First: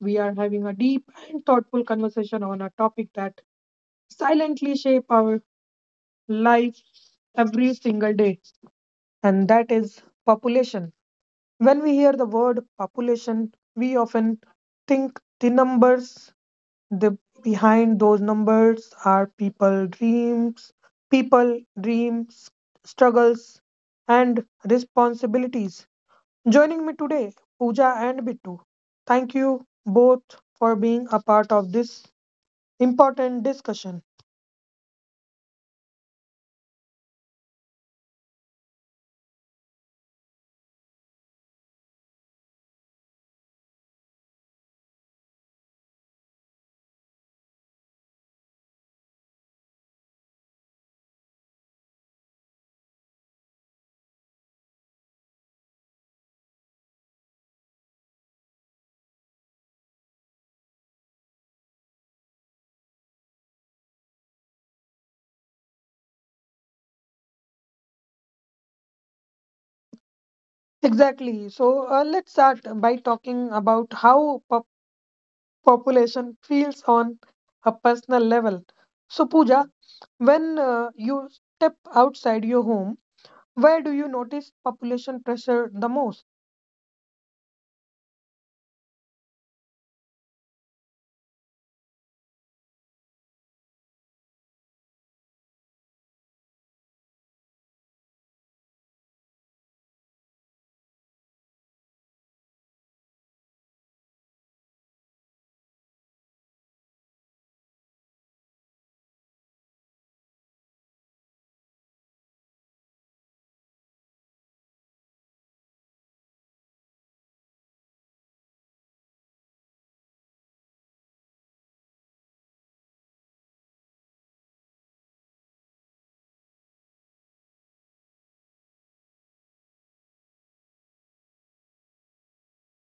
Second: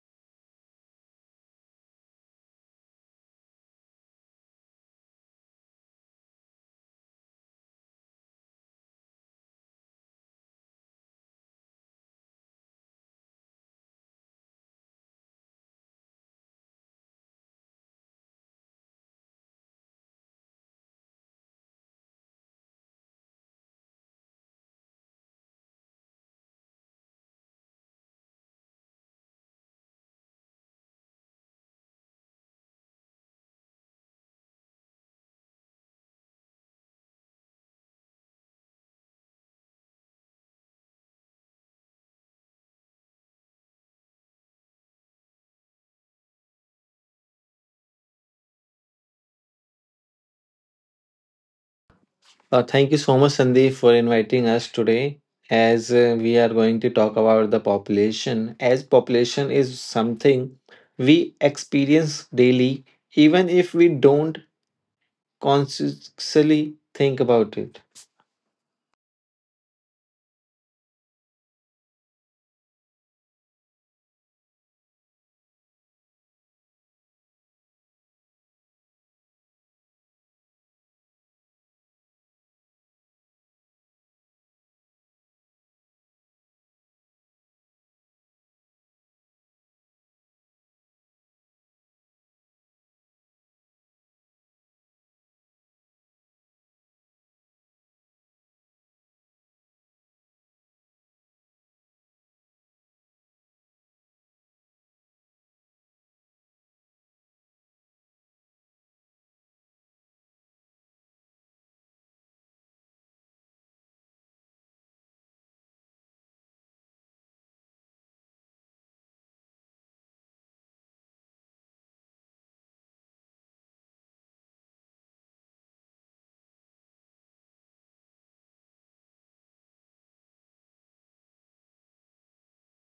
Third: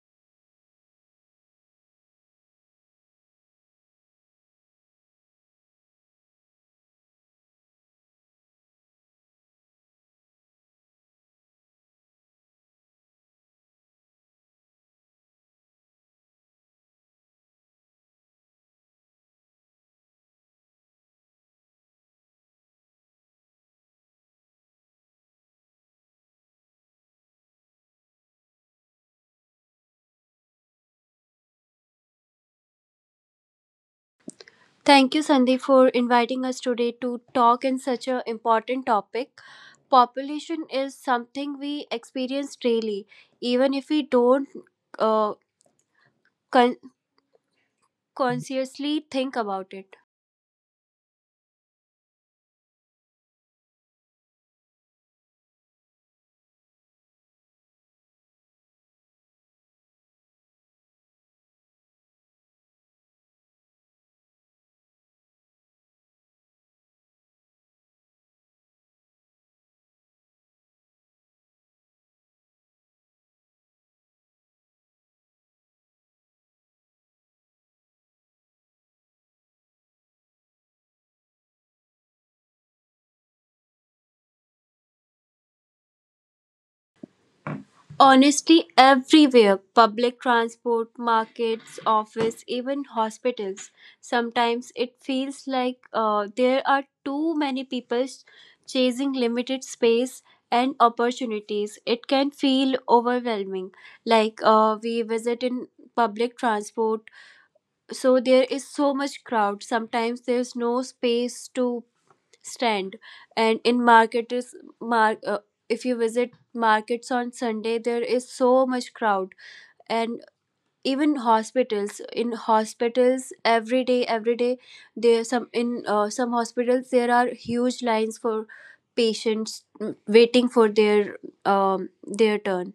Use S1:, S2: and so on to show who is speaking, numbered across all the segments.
S1: we are having a deep and thoughtful conversation on a topic that silently shape our life every single day, and that is population. When we hear the word population, we often think the numbers. The Behind those numbers are people dreams, struggles and responsibilities. Joining me today, Pooja and Bittu. Thank you both for being a part of this important discussion.
S2: Thank you, Sandeep, for inviting us today to talk in such an important topic. Population is something we experience daily, even if we don't uh, con- consciously think about it.
S3: Thank you so much, Sandeep, for inviting us today. As We are going to talk about the population, as population is something we experience daily, even if we don't consciously think about it.
S1: Exactly. So let's start by talking about how population feels on a personal level. So Pooja, when you step outside your home, where do you notice population pressure the most?
S2: Honestly, everywhere public transport, markets, office, even hospitals. Sometimes it feels like there are too many people chasing limited space and opportunities. It can feel overwhelming. Like we visit in public transport, so there is so much crowd. Sometimes there's no space to stand, and in market is mar- uh, if you visit markets on sunday, there is so much crowd. And even hospitals, in hospitals every day, there some in some hospitals there are huge lines for patients waiting for their turn.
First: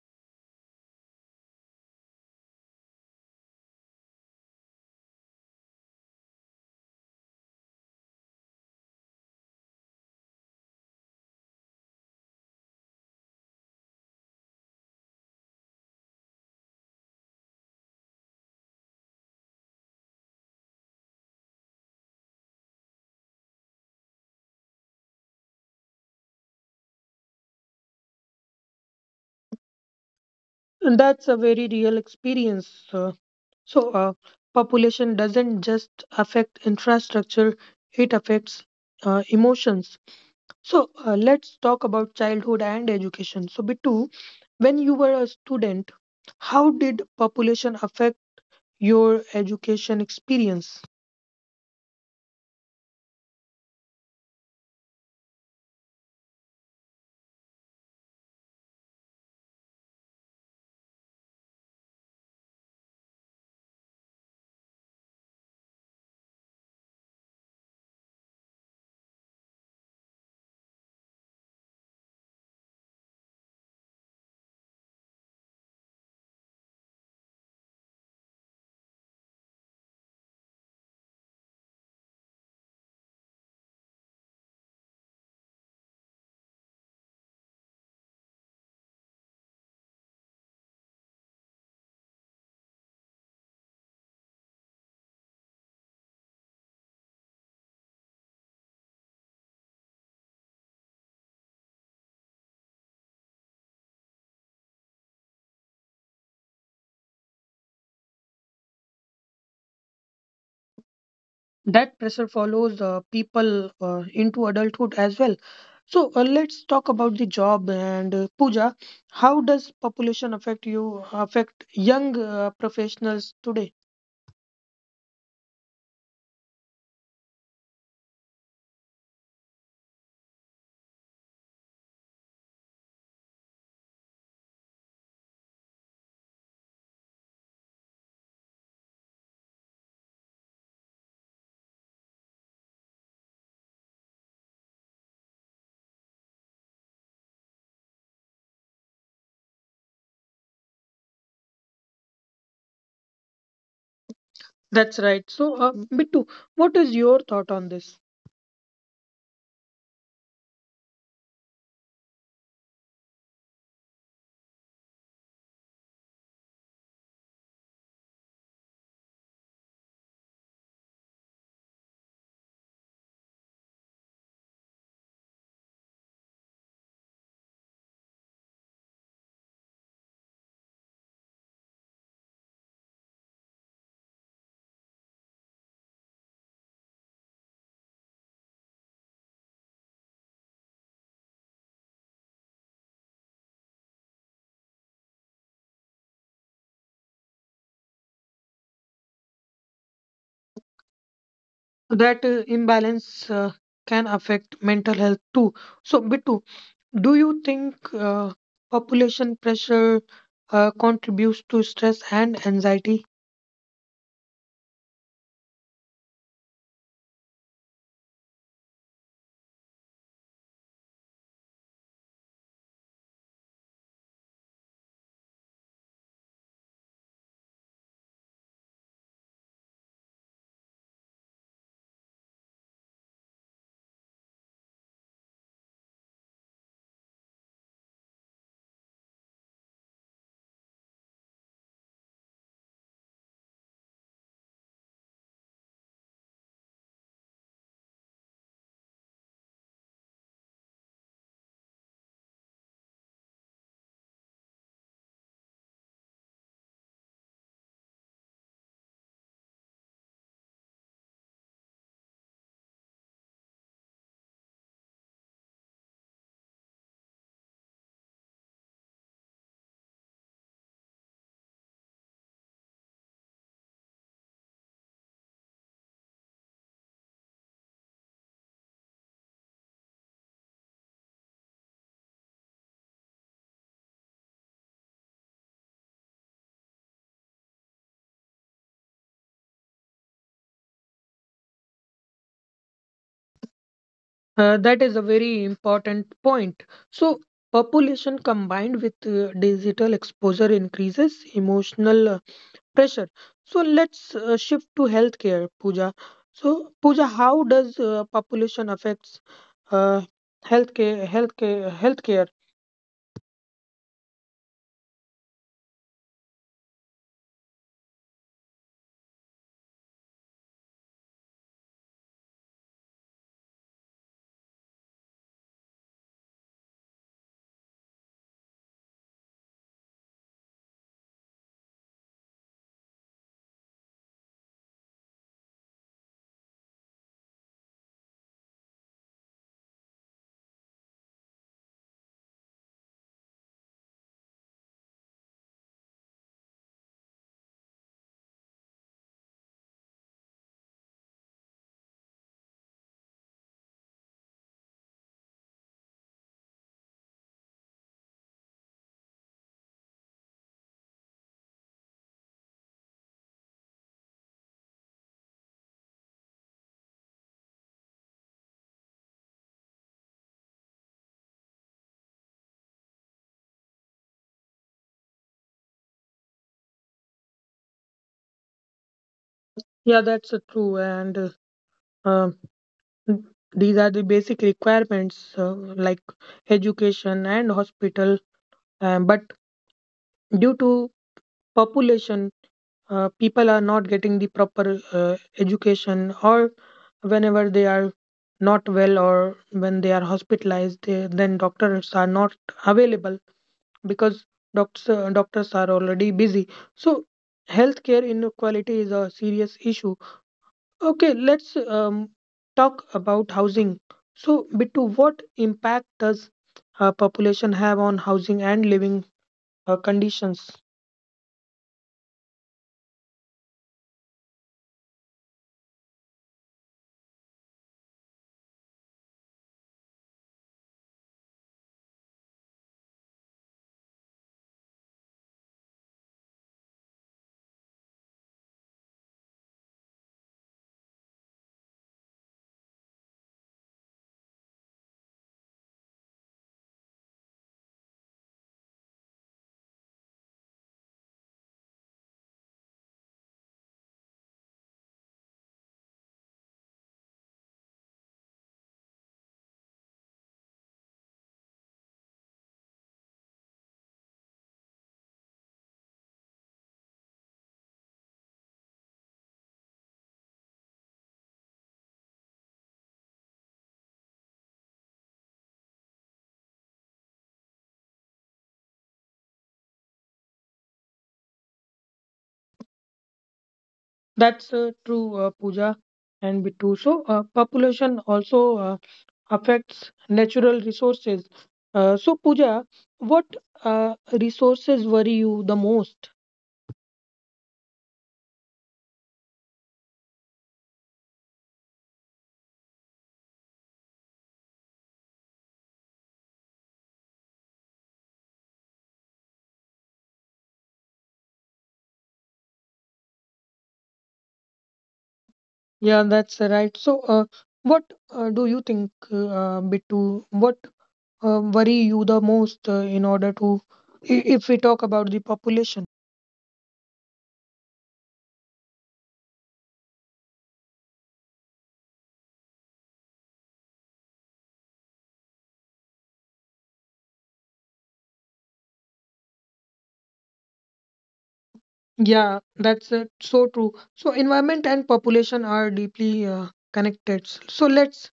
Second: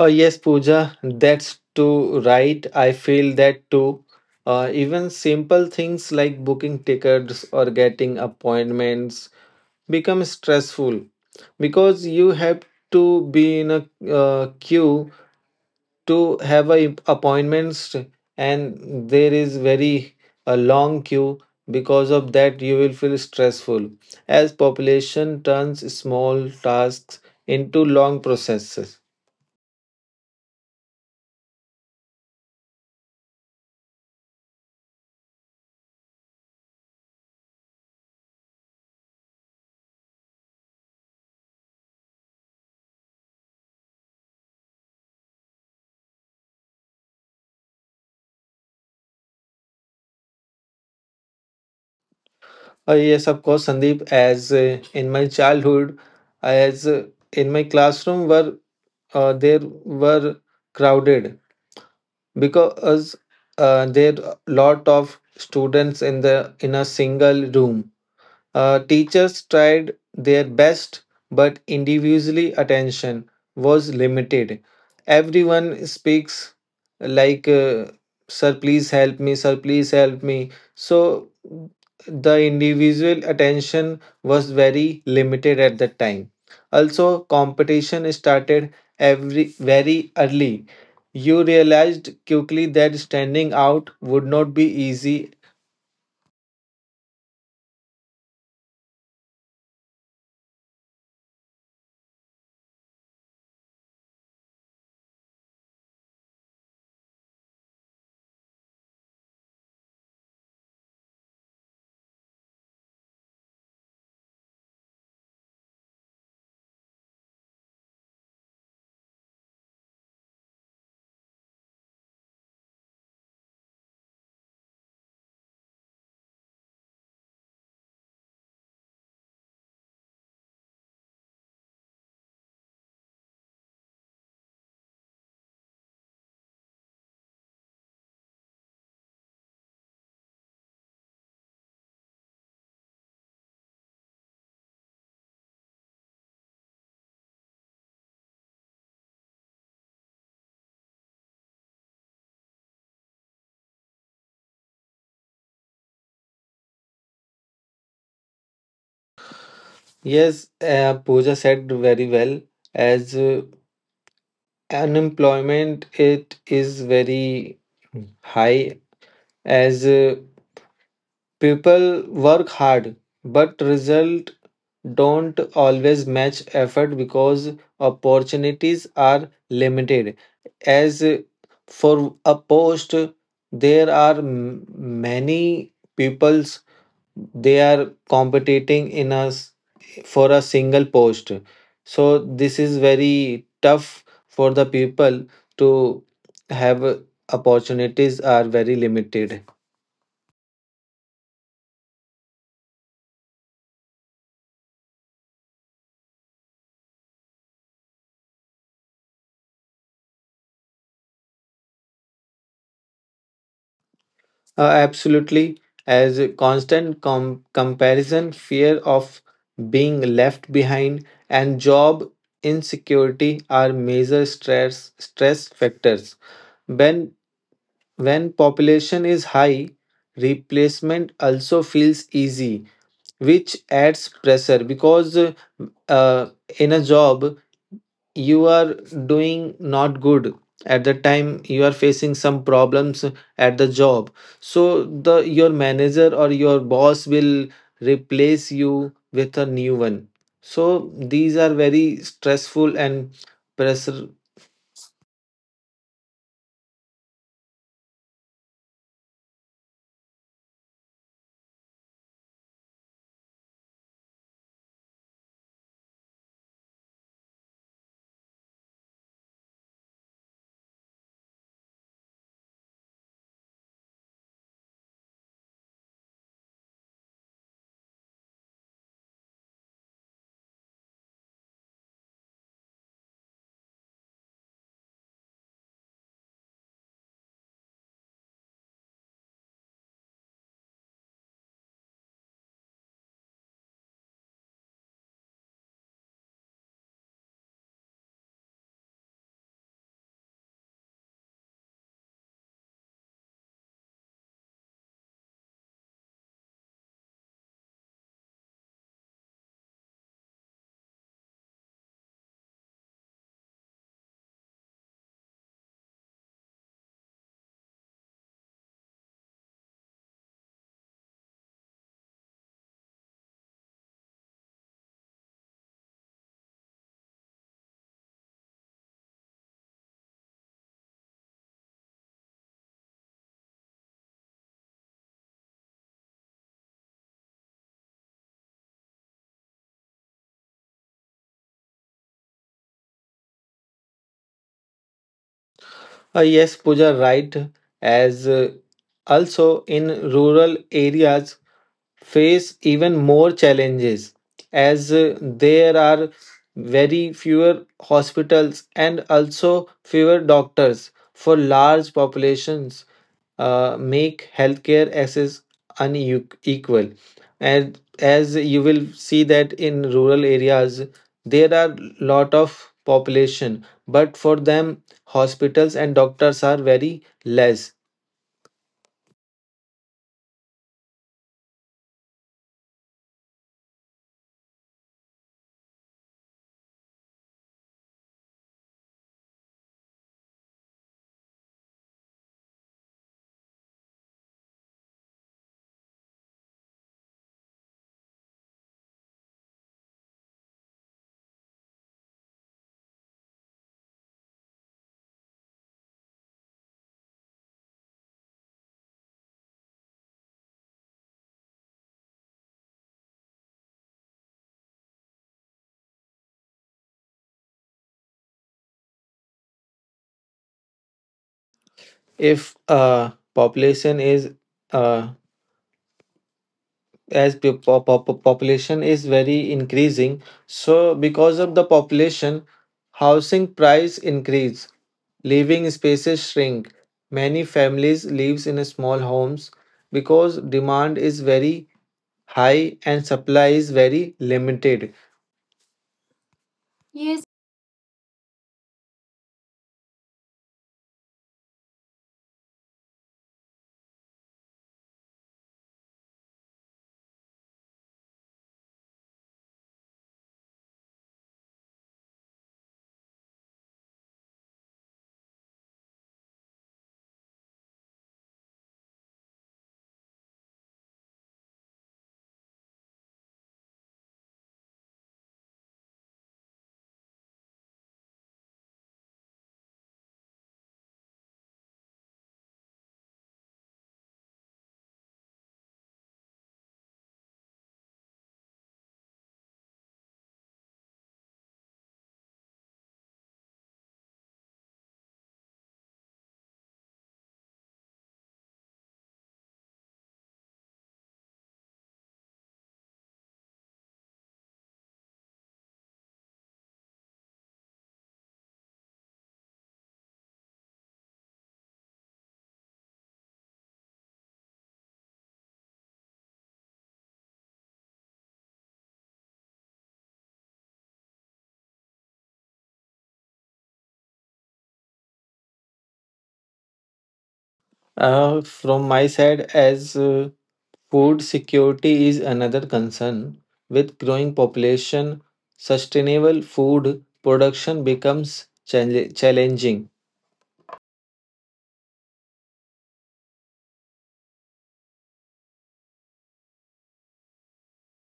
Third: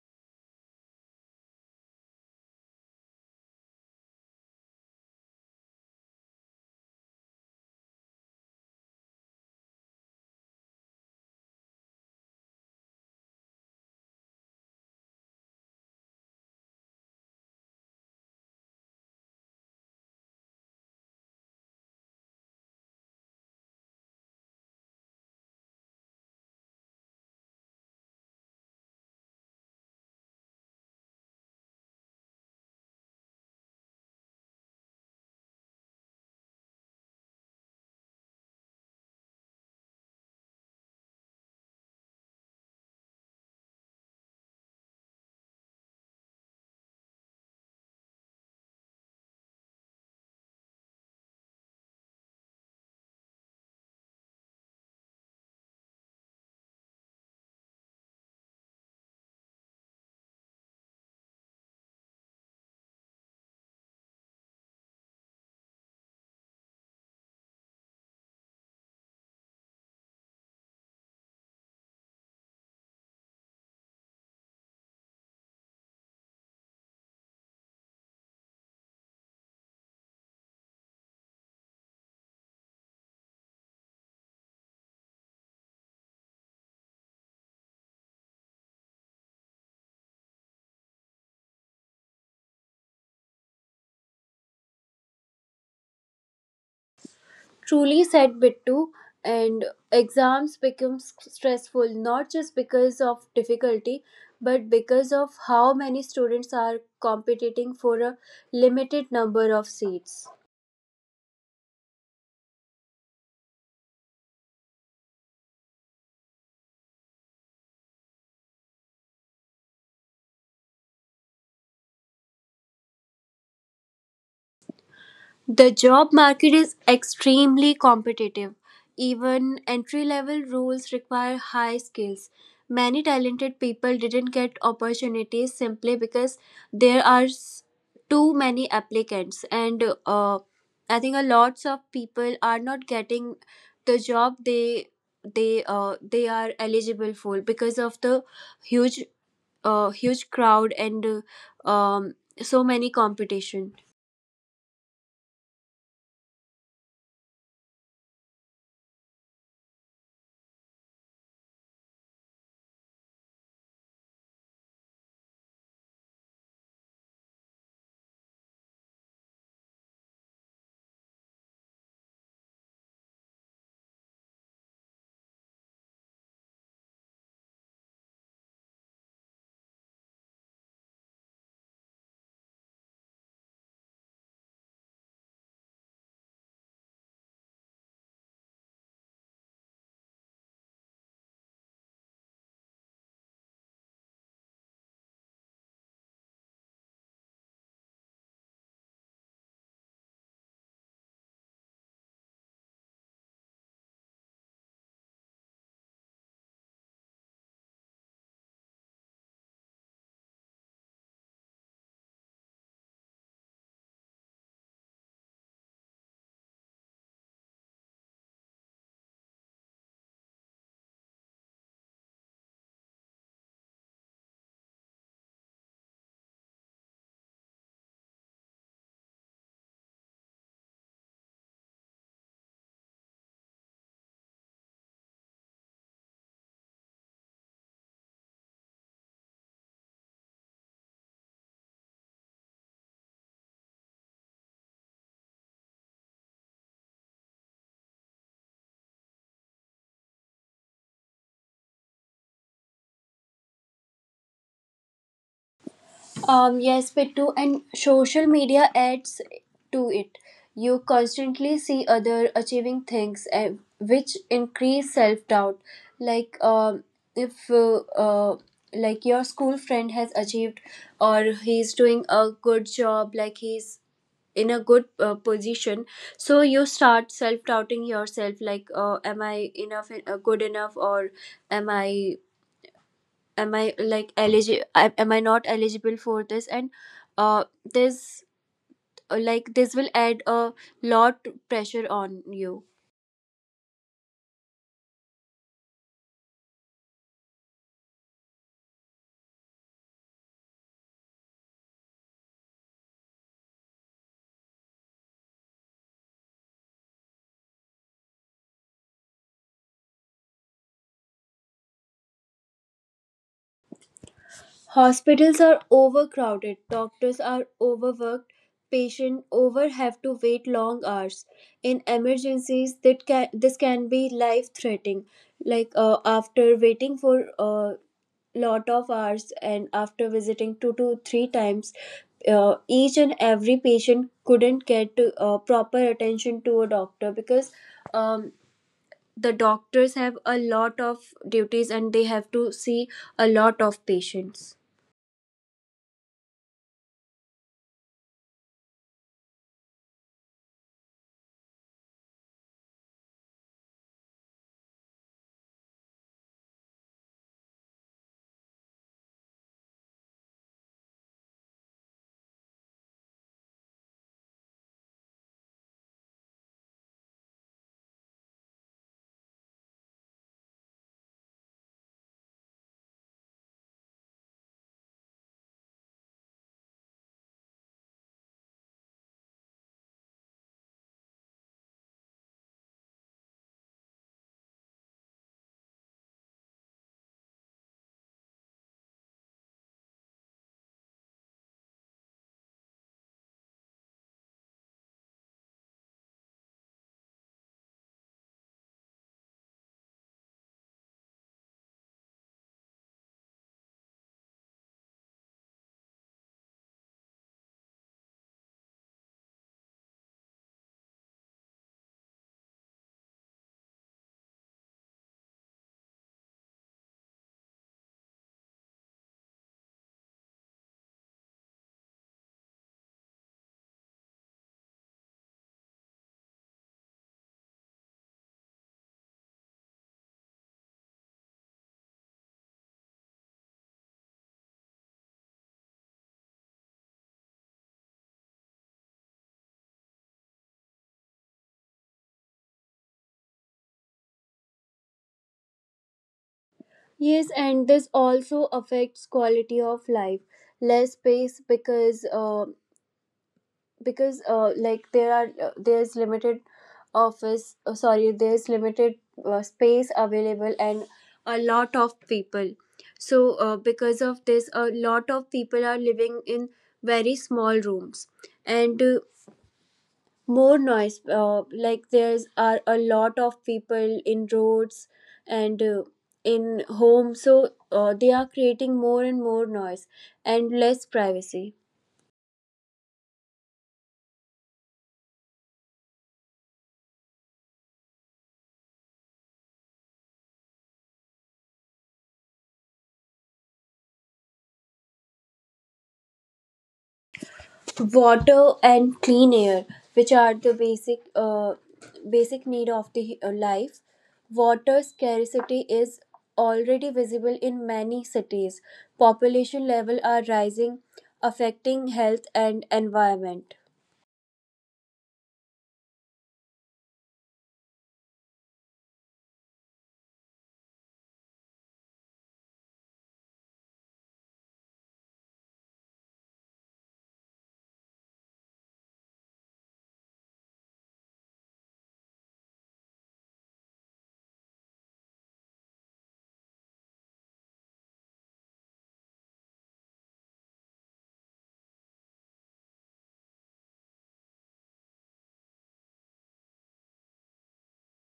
S3: Oh, yes, Pooja, that's too right. I feel that too. Even simple things like booking tickets or getting appointments become stressful because you have to be in a queue to have a appointments, and there is very a long queue. Because of that you will feel stressful, as population turns small tasks into long processes.
S1: That's a very real experience. So, uh, Population doesn't just affect infrastructure, it affects emotions. So, let's talk about childhood and education. So, Bittu, when you were a student, how did population affect your education experience?
S3: Yes, of course, Sandeep. As In my childhood, as in my classroom uh, there were crowded, because there lot of students in the in a single room. Teachers tried their best, but individually attention was limited. Everyone speaks like, Sir, please help me, Sir, please help me. So, the individual attention was very limited at that time. Also, competition started every very early. You realized quickly that standing out would not be easy.
S2: Truly said, Bittu, and exams become stressful not just because of difficulty but because of how many students are competing for a limited number of seats.
S1: That pressure follows people into adulthood as well. So let's talk about the job, and Pooja, how does population affect young professionals today?
S2: The job market is extremely competitive. Even entry level roles require high skills. Many talented people didn't get opportunities simply because there are too many applicants, and I think a lots of people are not getting the job they they are eligible for because of the huge huge crowd and so many competition.
S1: That's right. So Bittu, what is your thought on this?
S3: Yes, Pooja said very well. As Unemployment, it is very high. As People work hard, but result don't always match effort because opportunities are limited. As For a post, there are many people, they are competing in us for a single post. So this is very tough for the people to have opportunities are very limited.
S1: That imbalance can affect mental health too. So Bittu, do you think population pressure contributes to stress and anxiety?
S3: Absolutely, as a constant comparison, fear of being left behind, and job insecurity are major stress factors. When when population is high, replacement also feels easy, which adds pressure. Because uh, in a job, you are doing not good. At the time you are facing some problems at the job, so the your manager or your boss will replace you with a new one. So these are very stressful and pressure.
S2: Yes, Pittu, and social media adds to it. You constantly see other achieving things, and which increase self doubt. Like, if uh, like your school friend has achieved, or he's doing a good job, like he's in a good position, so you start self doubting yourself. Like, am I enough? Good enough, or am I am I like eligible, am I not eligible for this? And uh this like this will add a lot pressure on you.
S1: That is a very important point. So, population combined with digital exposure increases emotional pressure. So, let's shift to healthcare, Pooja. So, Pooja, how does population affects uh, healthcare?
S2: Hospitals are overcrowded, doctors are overworked, patients over have to wait long hours. In emergencies, this can be life threatening. Like after waiting for lot of hours and after visiting two to three times, each and every patient couldn't get proper attention to a doctor because um, the doctors have a lot of duties and they have to see a lot of patients.
S3: Yes, Pooja, right. as Also in rural areas face even more challenges, as there are very fewer hospitals, and also fewer doctors for large populations make healthcare access unequal. And as you will see that in rural areas there are lot of population, but for them hospitals and doctors are very less.
S1: Yeah, that's true. And um, these are the basic requirements, like education and hospital. But due to population, people are not getting the proper education, or whenever they are not well, or when they are hospitalized, they, then doctors are not available because doctors are already busy. So healthcare inequality is a serious issue. Okay, let's talk about housing. So Bittu, what impact does population have on housing and living conditions?
S3: If population is uh, as the population is very increasing, so because of the population, housing price increase, living spaces shrink, many families lives in small homes because demand is very high and supply is very limited. Yes.
S2: Yes, and this also affects quality of life. Less space, because like there are there's limited office sorry there's limited space available and a lot of people. So because of this a lot of people are living in very small rooms, and more noise. Like there's are a lot of people in roads and in homes, so they are creating more and more noise and less privacy.
S1: That's true, Pooja and Bittu. So, population also affects natural resources. So, Pooja, what resources worry you the most?
S2: Water and clean air, which are the basic basic need of the life. Water scarcity is already visible in many cities. Population level are rising, affecting health and environment.
S1: Yeah, that's right. So, what do you think, Bittu? What worry you the most, in order to, if we talk about the population?
S3: From my side, as food security is another concern. With growing population, sustainable food production becomes challenging.
S1: Yeah, that's so true. So, environment and population are deeply connected. So, let's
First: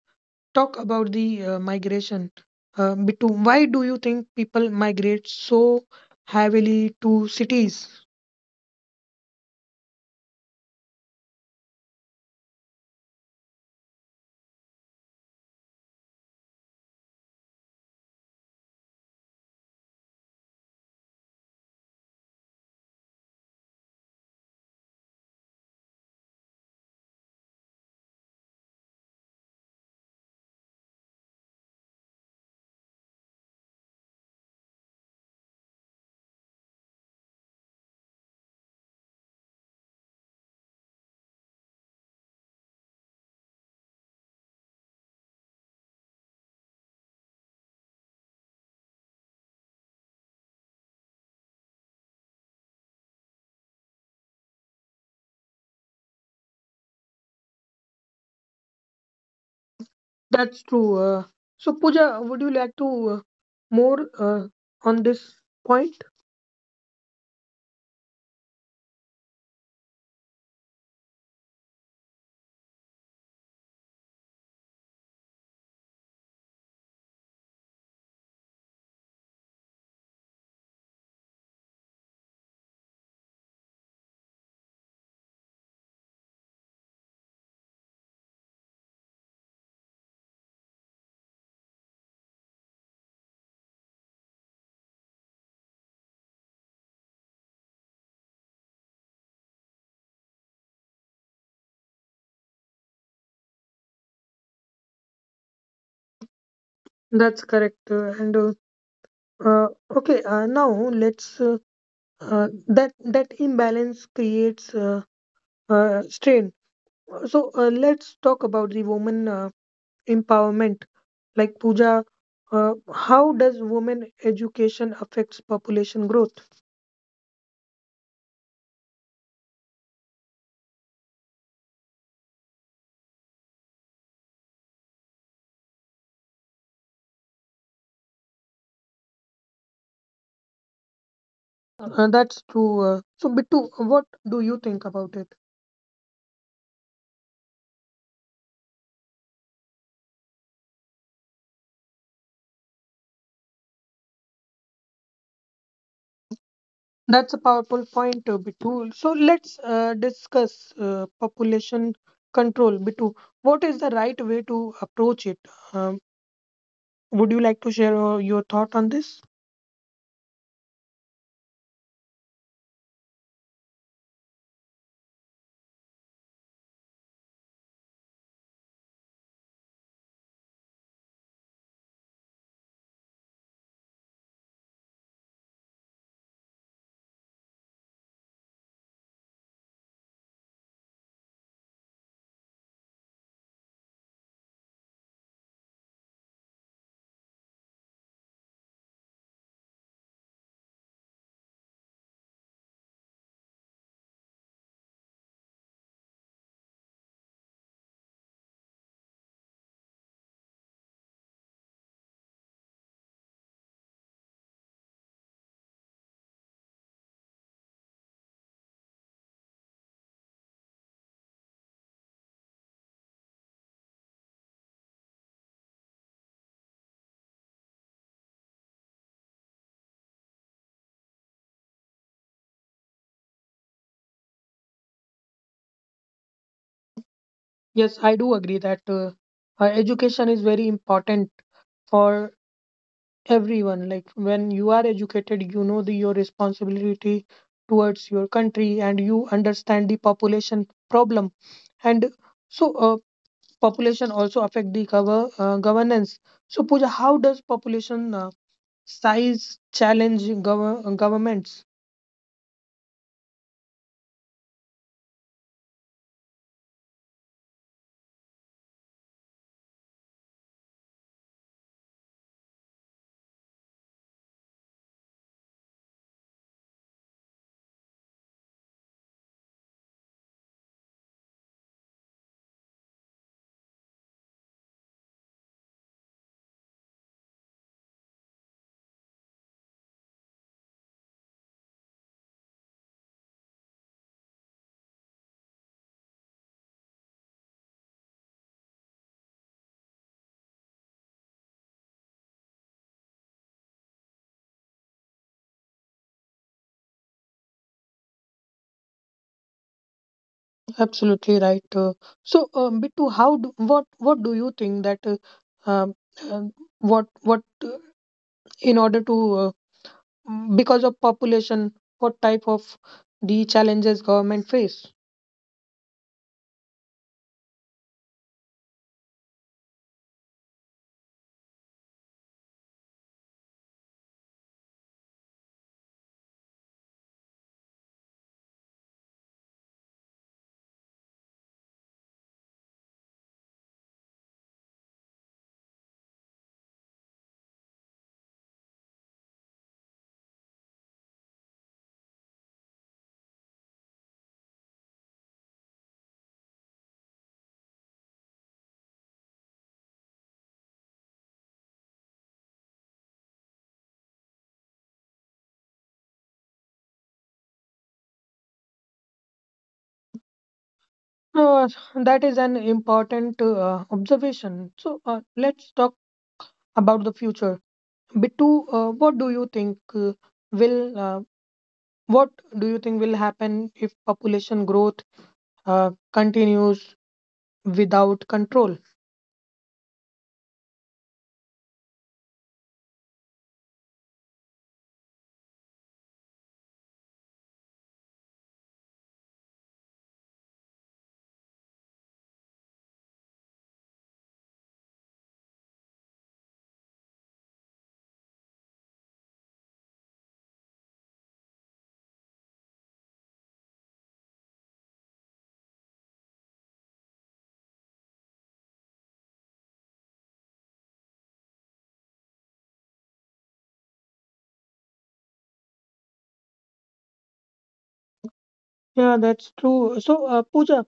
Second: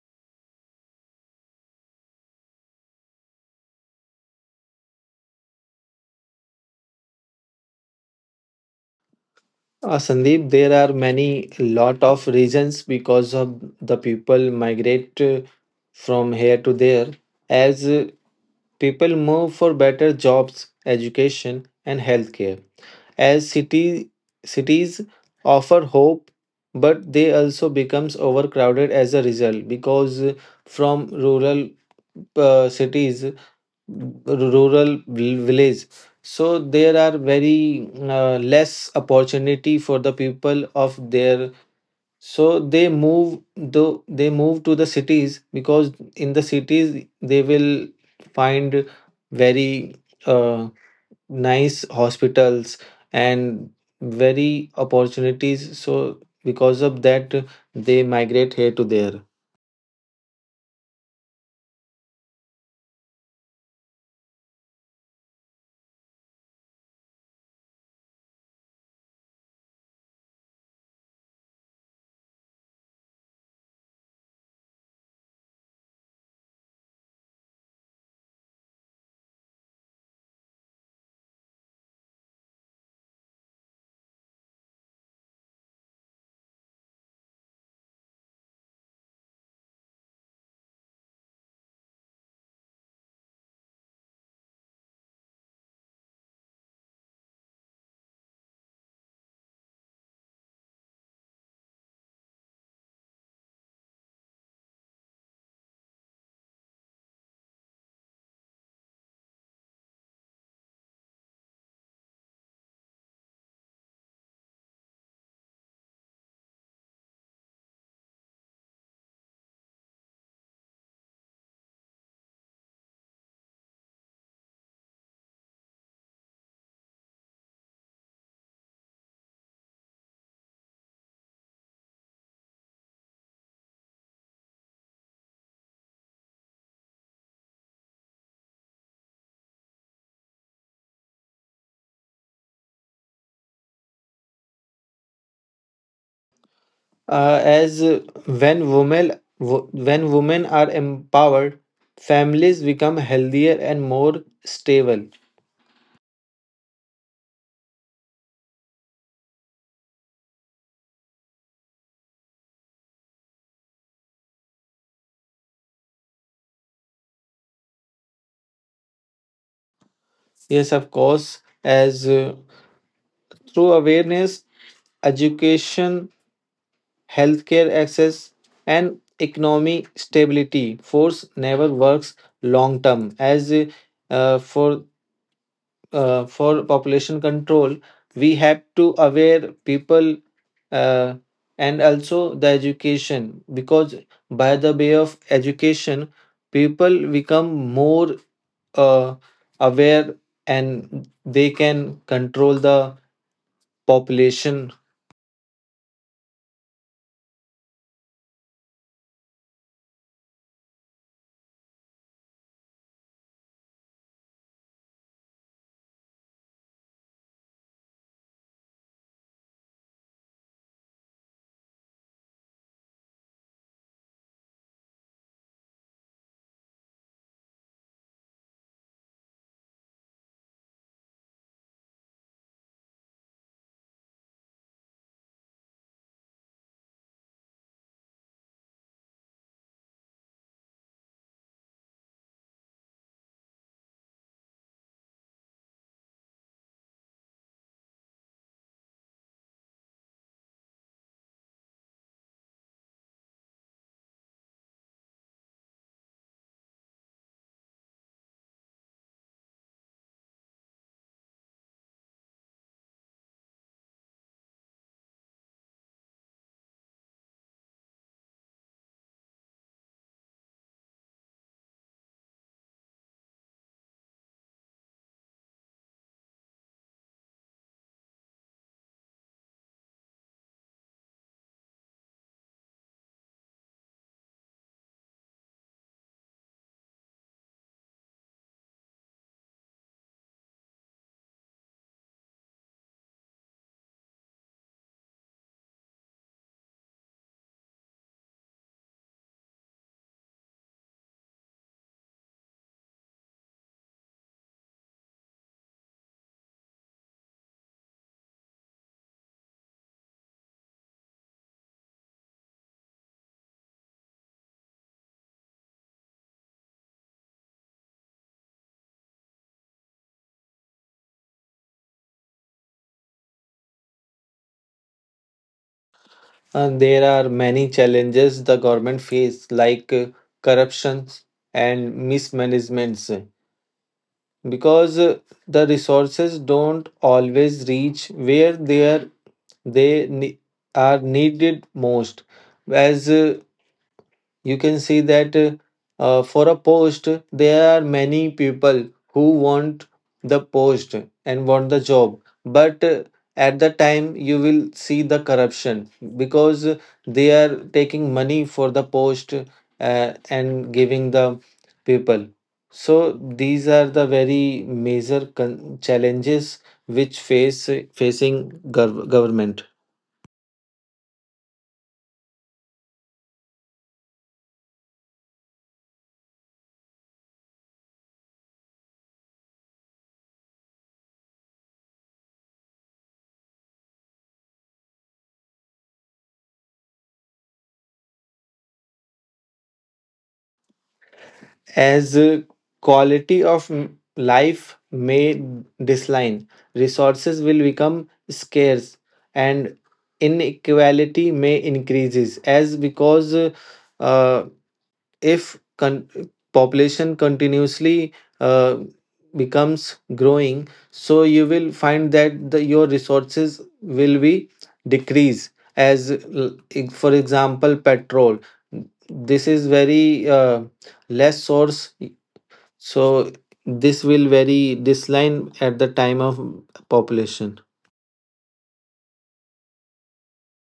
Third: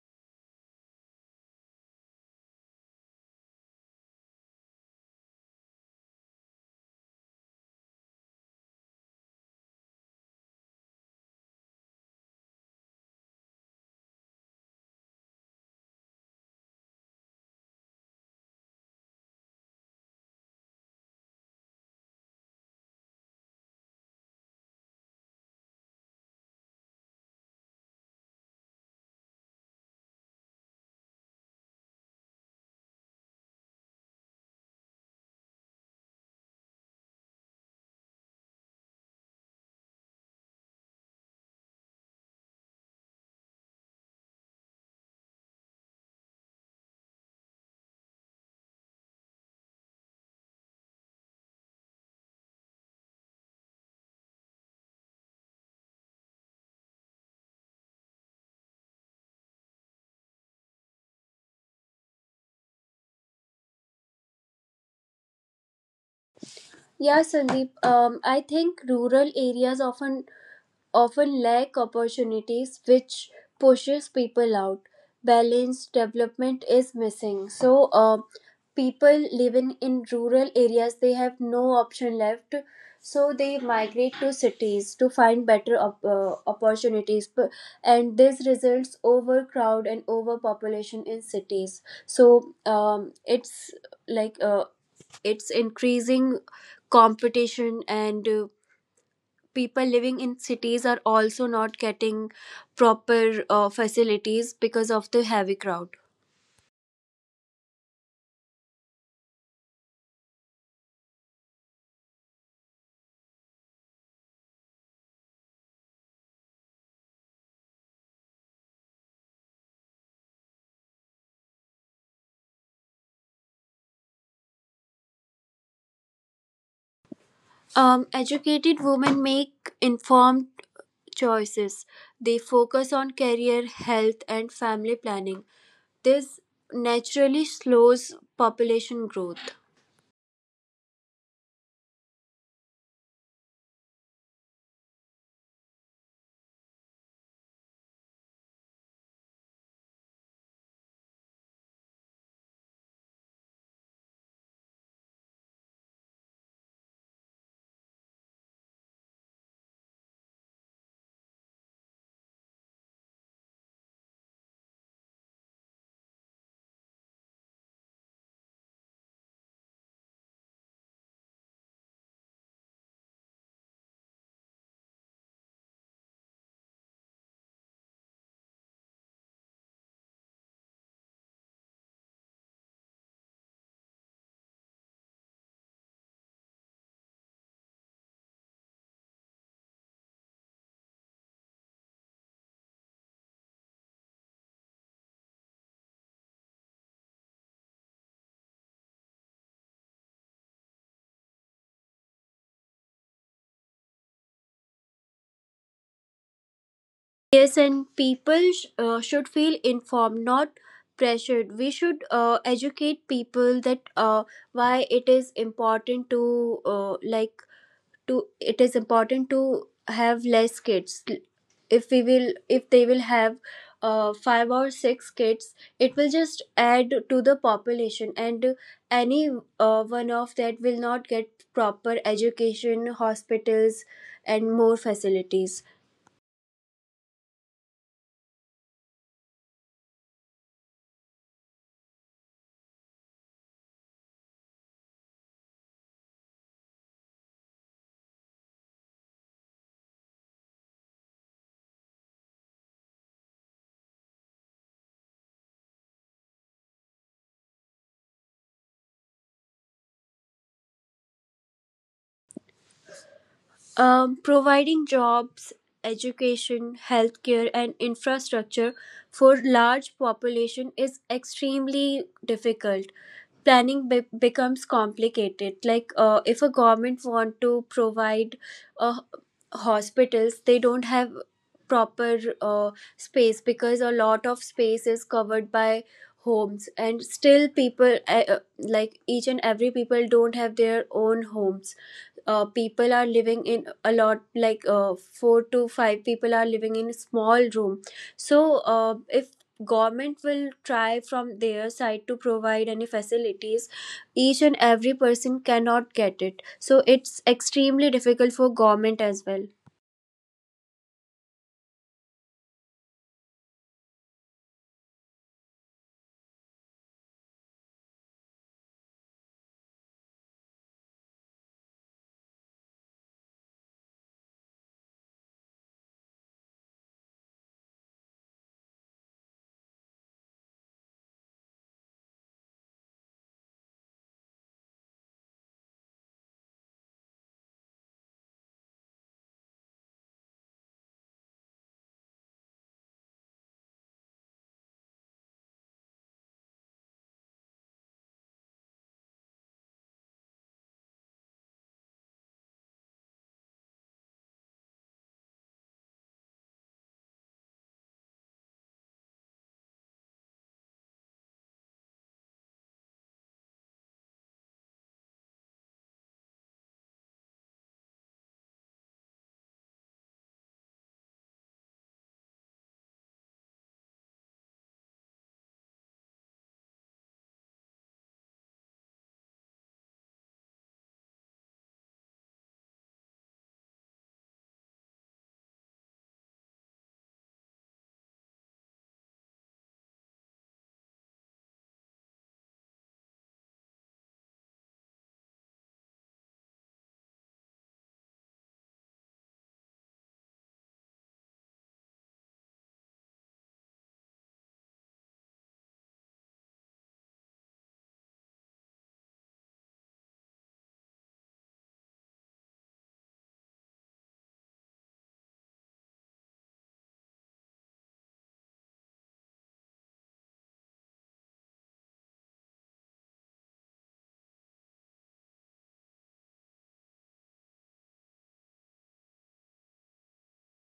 S1: talk about the migration. Bittu, why do you think people migrate so heavily to cities?
S3: Sandeep, there are many lot of reasons because of the people migrate from here to there. As People move for better jobs, education, and healthcare. As city cities offer hope, but they also becomes overcrowded as a result. Because uh, from rural uh, cities rural vil- village, so there are very less opportunity for the people of there, so they move to the cities. Because in the cities they will find very uh, nice hospitals and very opportunities, so because of that they migrate here to there.
S1: That's true. So, Pooja, would you like to uh, more on this point?
S2: Yeah, Sandeep, I think rural areas often lack opportunities which pushes people out. Balanced development is missing, so people living in rural areas they have no option left, so they migrate to cities to find better opportunities. And this results overcrowd and overpopulation in cities. So it's like it's increasing competition, and people living in cities are also not getting proper facilities because of the heavy crowd.
S1: That's correct. Uh, okay, Now let's, that imbalance creates strain. So let's talk about the woman empowerment. Like Pooja, how does women education affects population growth?
S2: Educated women make informed choices. They focus on career, health, and family planning. This naturally slows population growth.
S1: That's true. So Bittu, what do you think about it?
S3: As When women are empowered, families become healthier and more stable.
S1: That's a powerful point, Bittu. So let's discuss population control, Bittu. What is the right way to approach it? Um, would you like to share your thought on this?
S3: Yes, of course. As Through awareness, education, healthcare access, and economy stability, force never works long term. As for For population control, we have to aware people, uh, and also the education. Because by the way of education, people become more uh, aware, and they can control the population.
S2: Yes, and people should feel informed, not pressured. We should educate people that why it is important to to it is important to have less kids. If we will, if they will have five or six kids, it will just add to the population, and any one of that will not get proper education, hospitals and more facilities.
S1: Yes, I do agree that education is very important for everyone. Like when you are educated, you know the, your responsibility towards your country, and you understand the population problem. And so population also affect the governance. So Pooja, how does population size challenge governments?
S2: Providing jobs, education, healthcare, and infrastructure for large population is extremely difficult. Planning becomes complicated. Like if a government want to provide uh, hospitals, they don't have proper space because a lot of space is covered by homes, and still people like each and every people don't have their own homes. Uh, people are living in a lot, like four to five people are living in a small room. So if government will try from their side to provide any facilities, each and every person cannot get it, so it's extremely difficult for government as well.
S1: Absolutely right. So Bittu, how do, what do you think that um, um, what in order to, because of population, what type of the challenges government face?
S3: And there are many challenges the government face, like corruptions and mismanagements. Because the resources don't always reach where they are, they ne- are needed most. As You can see that for a post there are many people who want the post and want the job. But at the time you will see the corruption, because they are taking money for the post and giving the people. So these are the very major challenges which face facing government.
S1: uh, that is an important observation. So let's talk about the future. Bittu, will uh, what do you think will happen if population growth continues without control?
S3: As Quality of life may decline, resources will become scarce, and inequality may increases. As because uh, if con- population continuously uh, becomes growing, so you will find that the, your resources will be decrease. as l- for example, petrol, this is very less source, so this will vary this line at the time of population.
S1: Yeah, that's true. So Pooja,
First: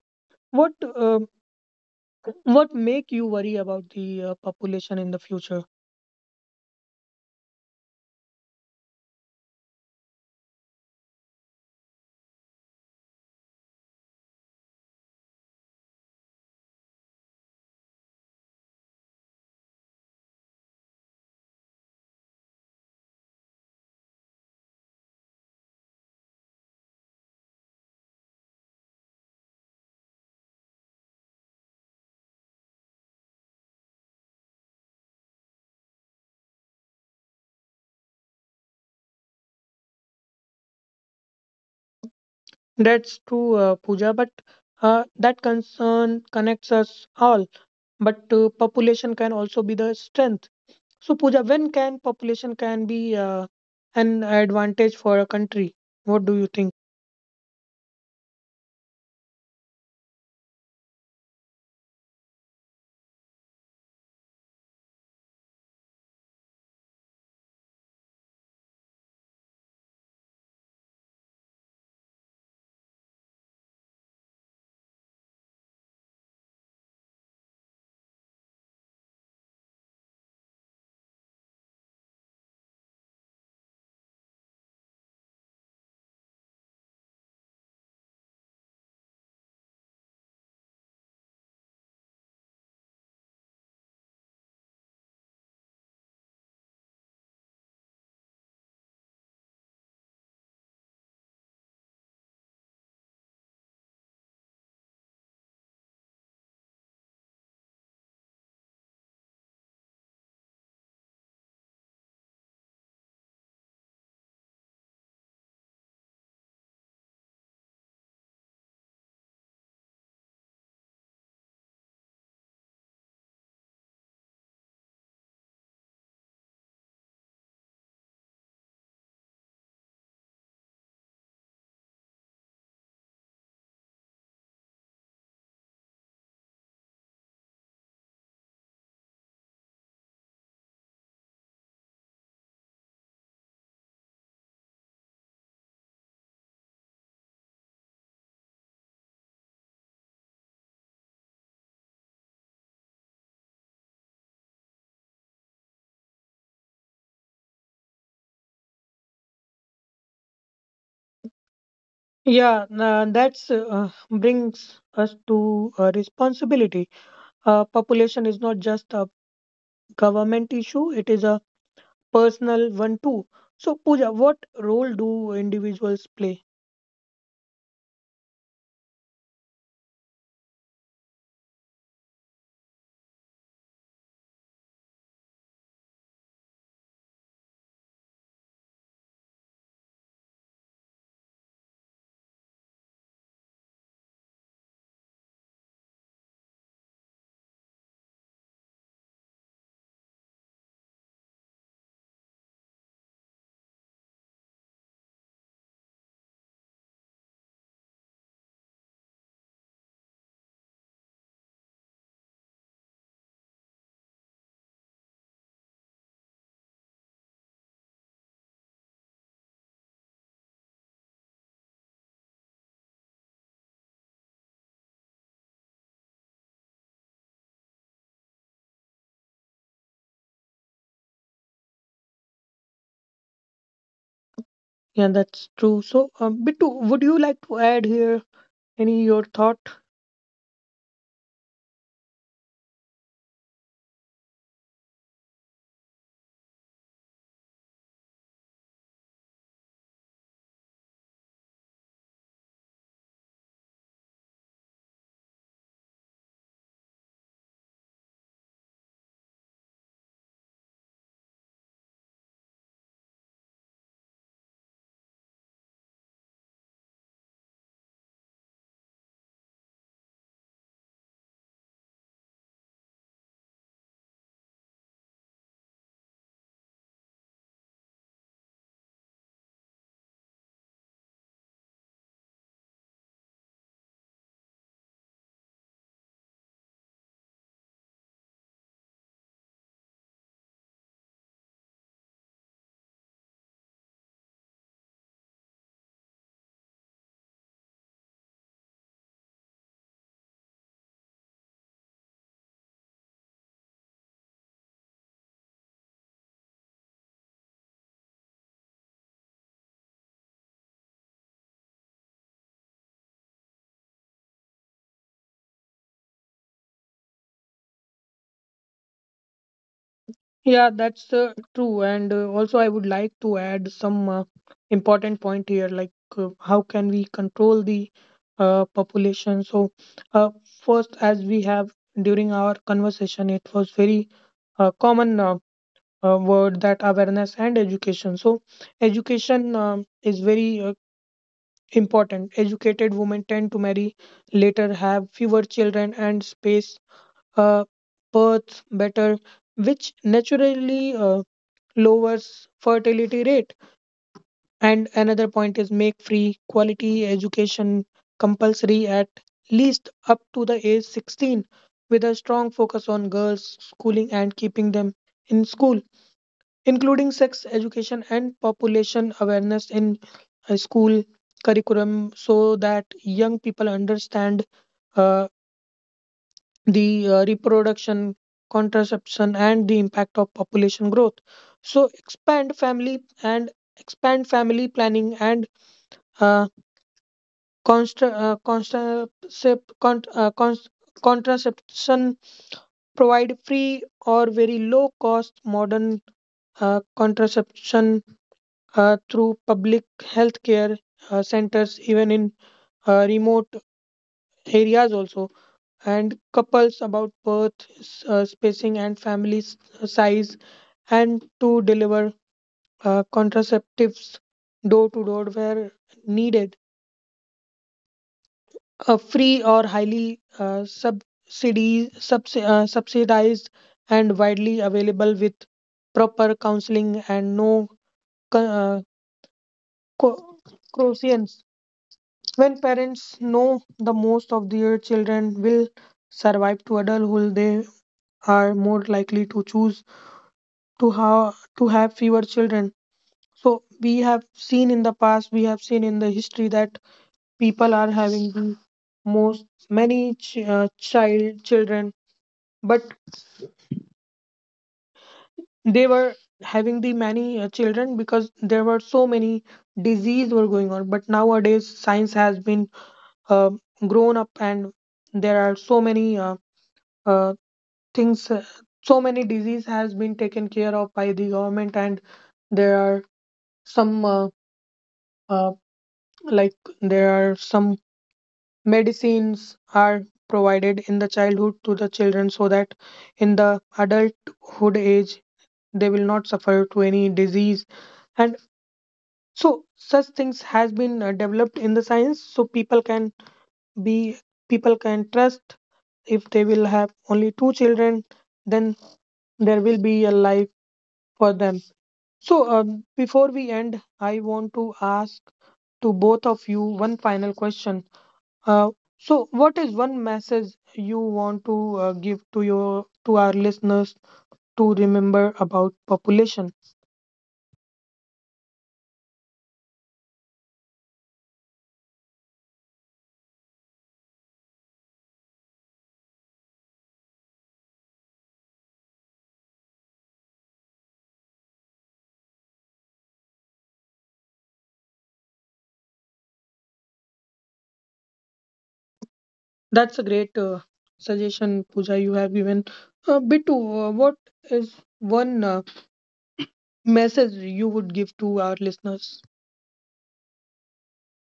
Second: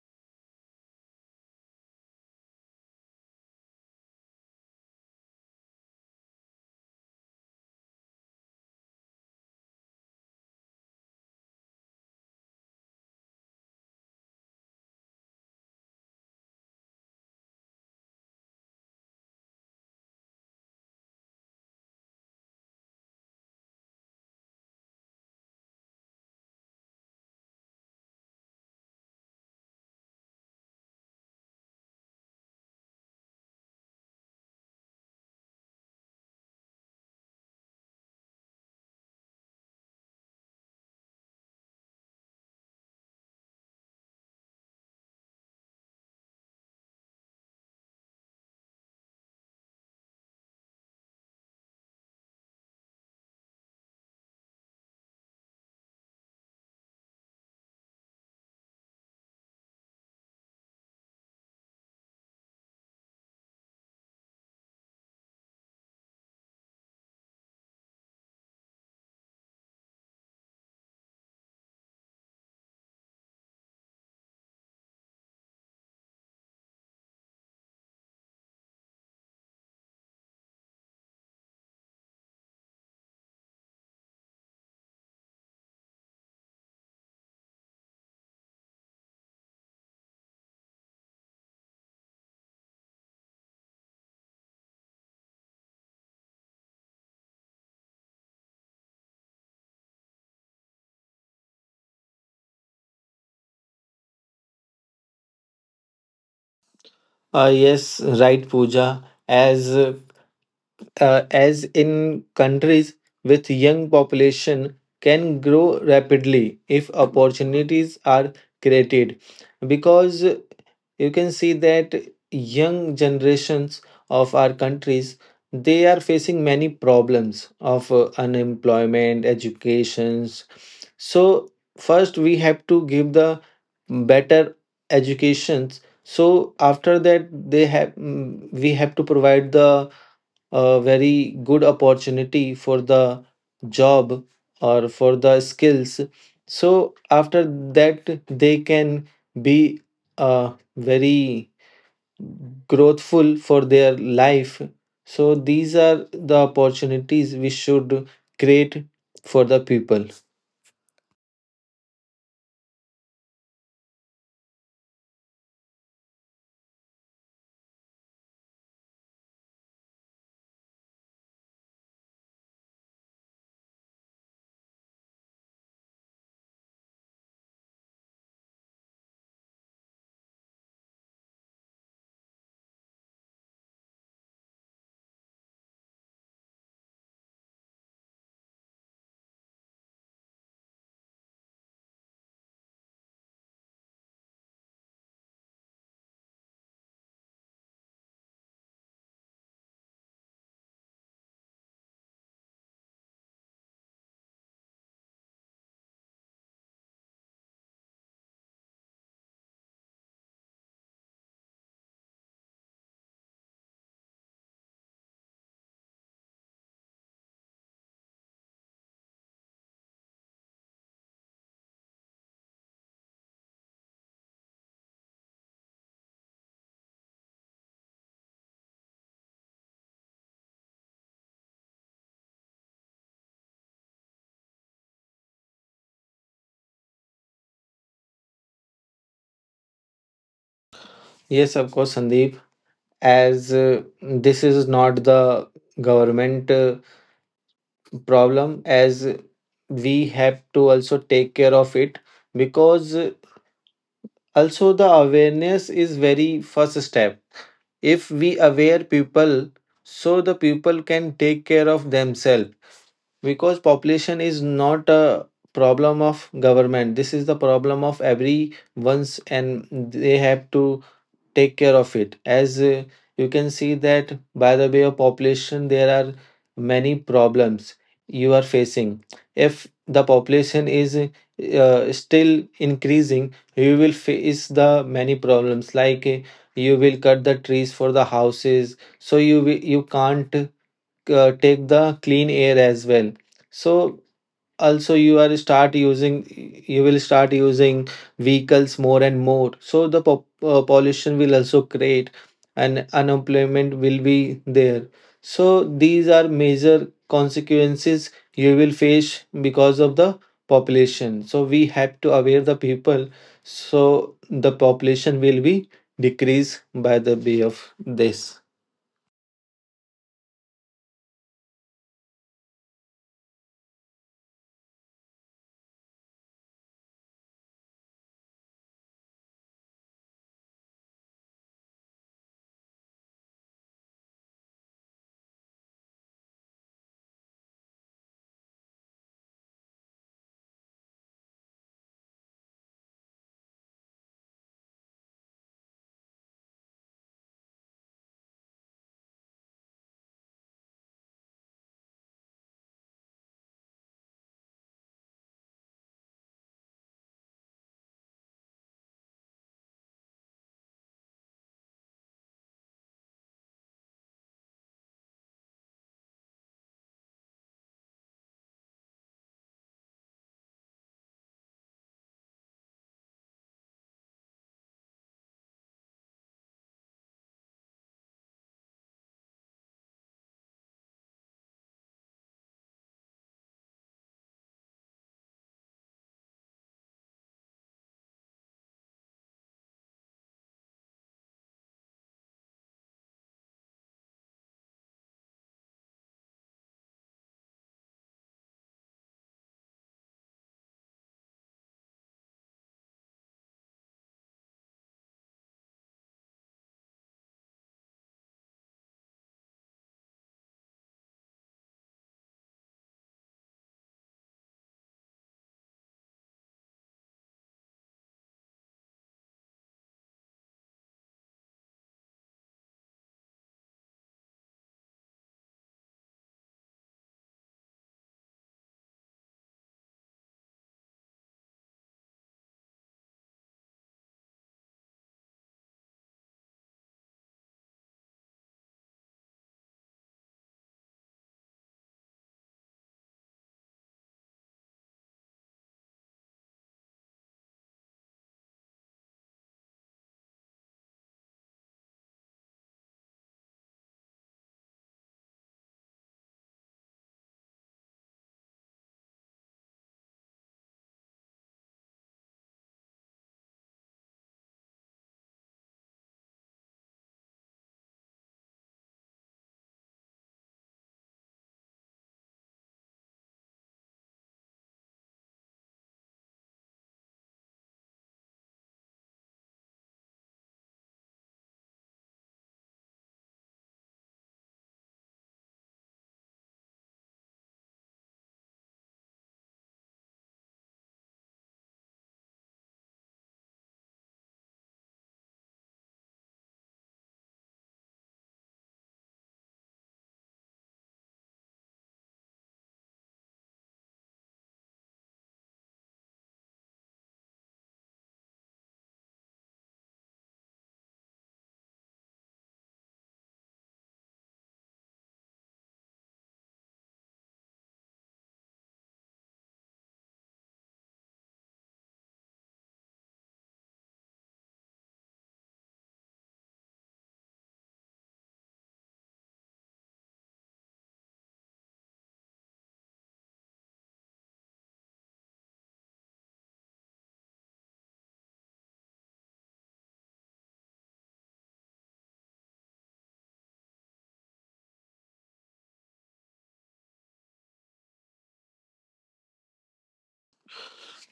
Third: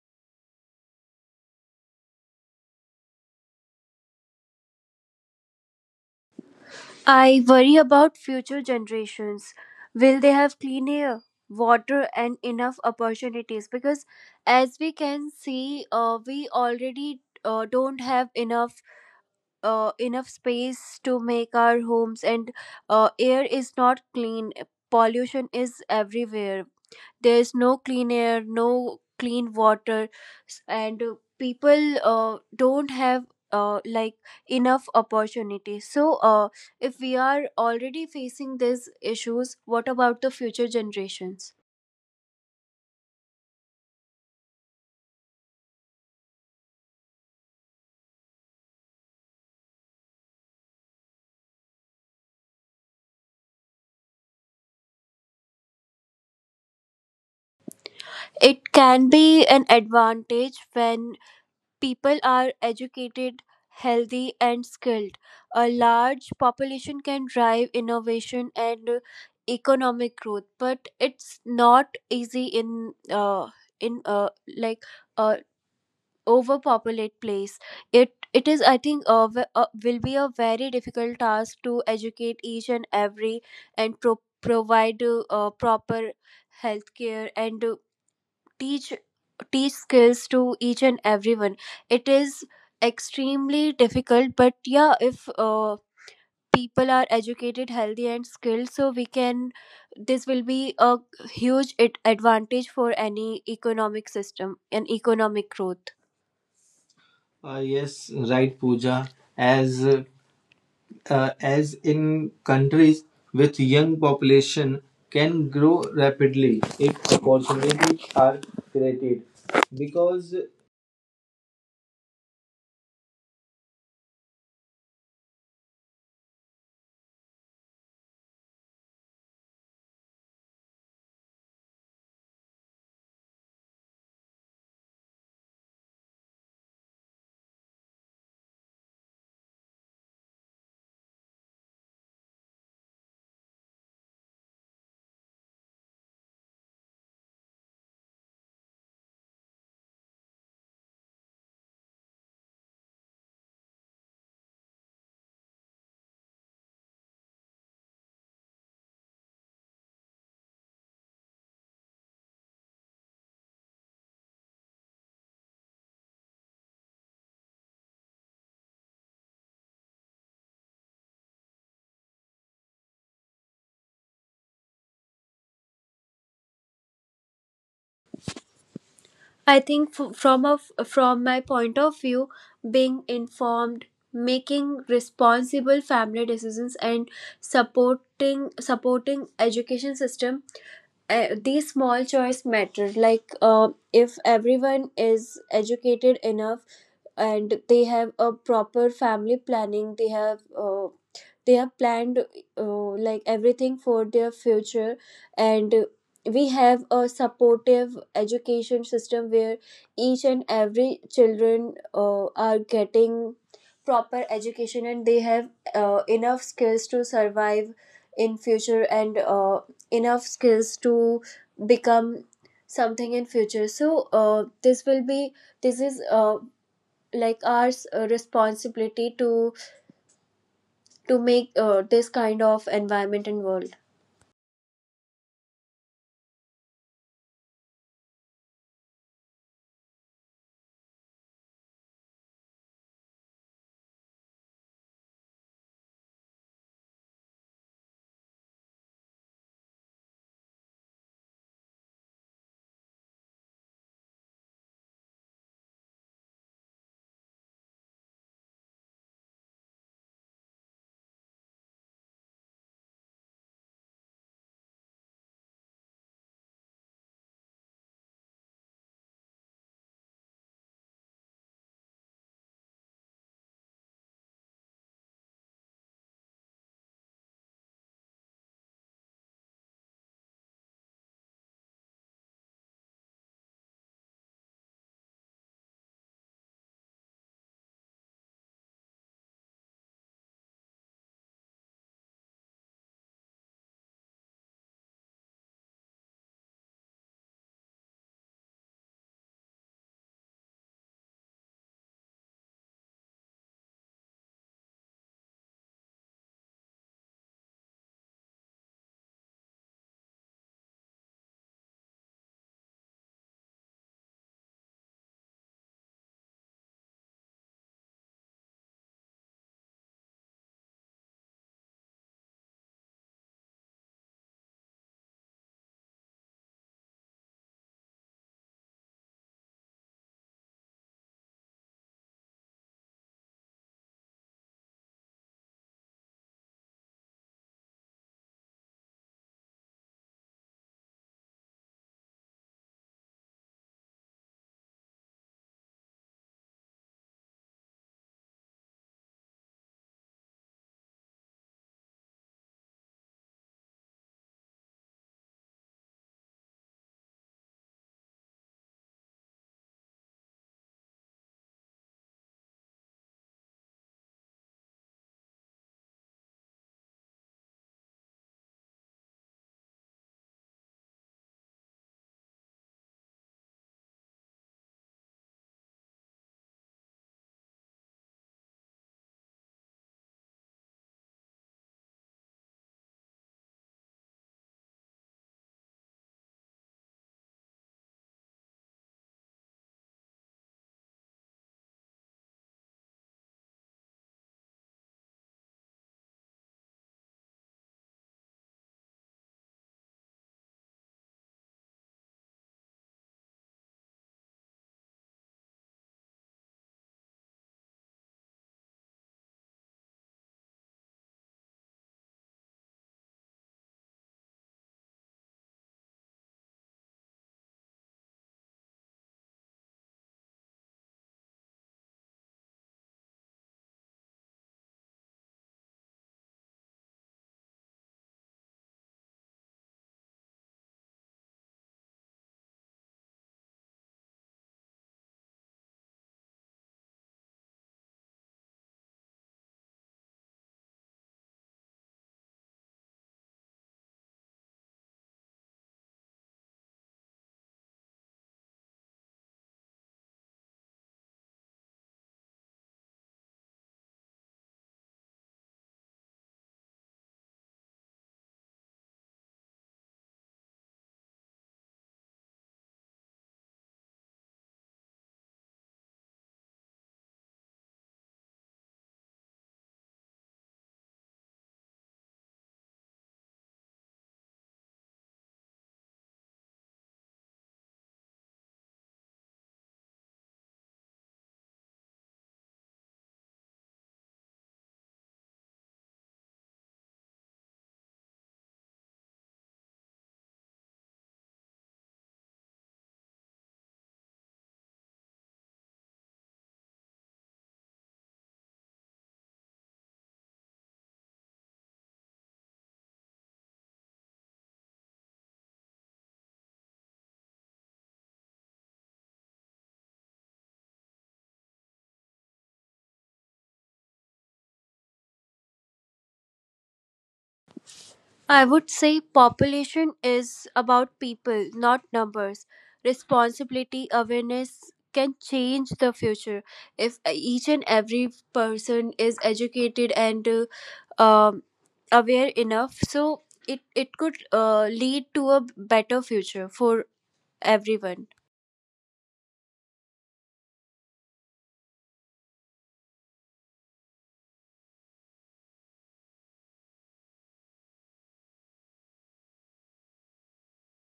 S1: what uh, what make you worry about the population in the future?
S2: I worry about future generations. Will they have clean air, water and enough opportunities? Because as we can see, we already don't have enough enough space to make our homes, and air is not clean. Pollution is everywhere. There is no clean air, no clean water. And people don't have like enough opportunities. So if we are already facing these issues, what about the future generations?
S1: That's true, Pooja, but that concern connects us all. But population can also be the strength. So, Pooja, when can population can be an advantage for a country? What do you think?
S2: It can be an advantage when people are educated, healthy, and skilled. A large population can drive innovation and economic growth. But it's not easy in in uh, like uh, overpopulate place. It is, I think, will be a very difficult task to educate each and every and provide proper healthcare and teach skills to each and everyone. It is extremely difficult, but yeah, if people are educated, healthy and skilled, so we can, this will be a huge advantage for any economic system and economic growth.
S3: Yes,
S2: Yes,
S3: right,
S2: right, Pooja.
S3: Pooja. As
S2: As
S3: uh,
S2: uh,
S3: uh, as
S2: as in
S3: in countries
S2: countries
S3: with
S2: with
S3: young
S2: young
S3: population
S2: population
S3: can
S2: can
S3: grow
S2: grow
S3: rapidly
S2: rapidly
S3: if
S2: if
S3: opportunities
S2: opportunities
S3: are
S2: are
S3: created,
S2: created,
S3: because
S2: because
S3: you can see that young generations of our countries, they are facing many problems of unemployment, educations. So first we have to give the better educations. So after that they have, we have to provide the a very good opportunity for the job or for the skills. So after that they can be very growthful for their life. So these are the opportunities we should create for the people.
S1: Yeah, that's brings us to responsibility. Population is not just a government issue; it is a personal one too. So, Pooja, what role do individuals play?
S2: I think from from my point of view, being informed, making responsible family decisions, and supporting education system, these small choice matter. Like if everyone is educated enough and they have a proper family planning, they have planned like everything for their future, and we have a supportive education system where each and every children are getting proper education, and they have enough skills to survive in future, and enough skills to become something in future. So this will be, this is like our responsibility to make this kind of environment and world.
S1: Yeah, that's true. So, Bittu, would you like to add here any your thought?
S3: Yes, of course, Sandeep. As This is not the government problem, as we have to also take care of it. Because also the awareness is very first step. If we aware people, so the people can take care of themselves. Because population is not a problem of government, this is the problem of everyone's, and they have to take care of it. As You can see that by the way of population there are many problems you are facing. If the population is still increasing, you will face the many problems, like you will cut the trees for the houses, so you can't take the clean air as well. So also you will start using vehicles more and more, so the pollution will also create, and unemployment will be there. So these are major consequences you will face because of the population. So we have to aware the people, so the population will be decreased by the way of this.
S1: Yeah, that's true. And also, I would like to add some important point here, like how can we control the population? So, uh, first, as we have during our conversation, it was very common word that awareness and education. So, education is very important. Educated women tend to marry later, have fewer children, and space uh, births better, which naturally lowers fertility rate. And another point is make free quality education compulsory at least up to the age 16, with a strong focus on girls' schooling and keeping them in school, including sex education and population awareness in school curriculum, so that young people understand uh, the reproduction, contraception, and the impact of population growth. So expand family planning and uh, constra- uh, contracept- con- uh, cons- contraception, provide free or very low cost modern contraception through public health care centers, even in remote areas also, and couples about birth, spacing, and family size, and to deliver contraceptives door to door where needed. A free or highly subsidized and widely available with proper counseling and no co- uh, co- croissants. When parents know the most of their children will survive to adulthood, they are more likely to choose to how to have fewer children. So we have seen in the past, we have seen in the history that people are having the most many children, but they were having the many children because there were so many disease were going on. But nowadays science has been uh, grown up, and there are so many uh, things so many disease has been taken care of by the government, and there are some uh, like there are some medicines are provided in the childhood to the children, so that in the adulthood age they will not suffer to any disease. And so such things has been developed in the science, so people can be, people can trust if they will have only two children, then there will be a life for them. So before we end, I want to ask to both of you one final question. Uh, so, what is one message you want to give to your, to our listeners to remember about population?
S2: I would say population is about people, not numbers. Responsibility, awareness can change the future. If each and every person is educated and um, aware enough, so it could lead to a better future for everyone.
S1: That's a great suggestion, Pooja, you have given. Bittu, what is one message you would give to our listeners?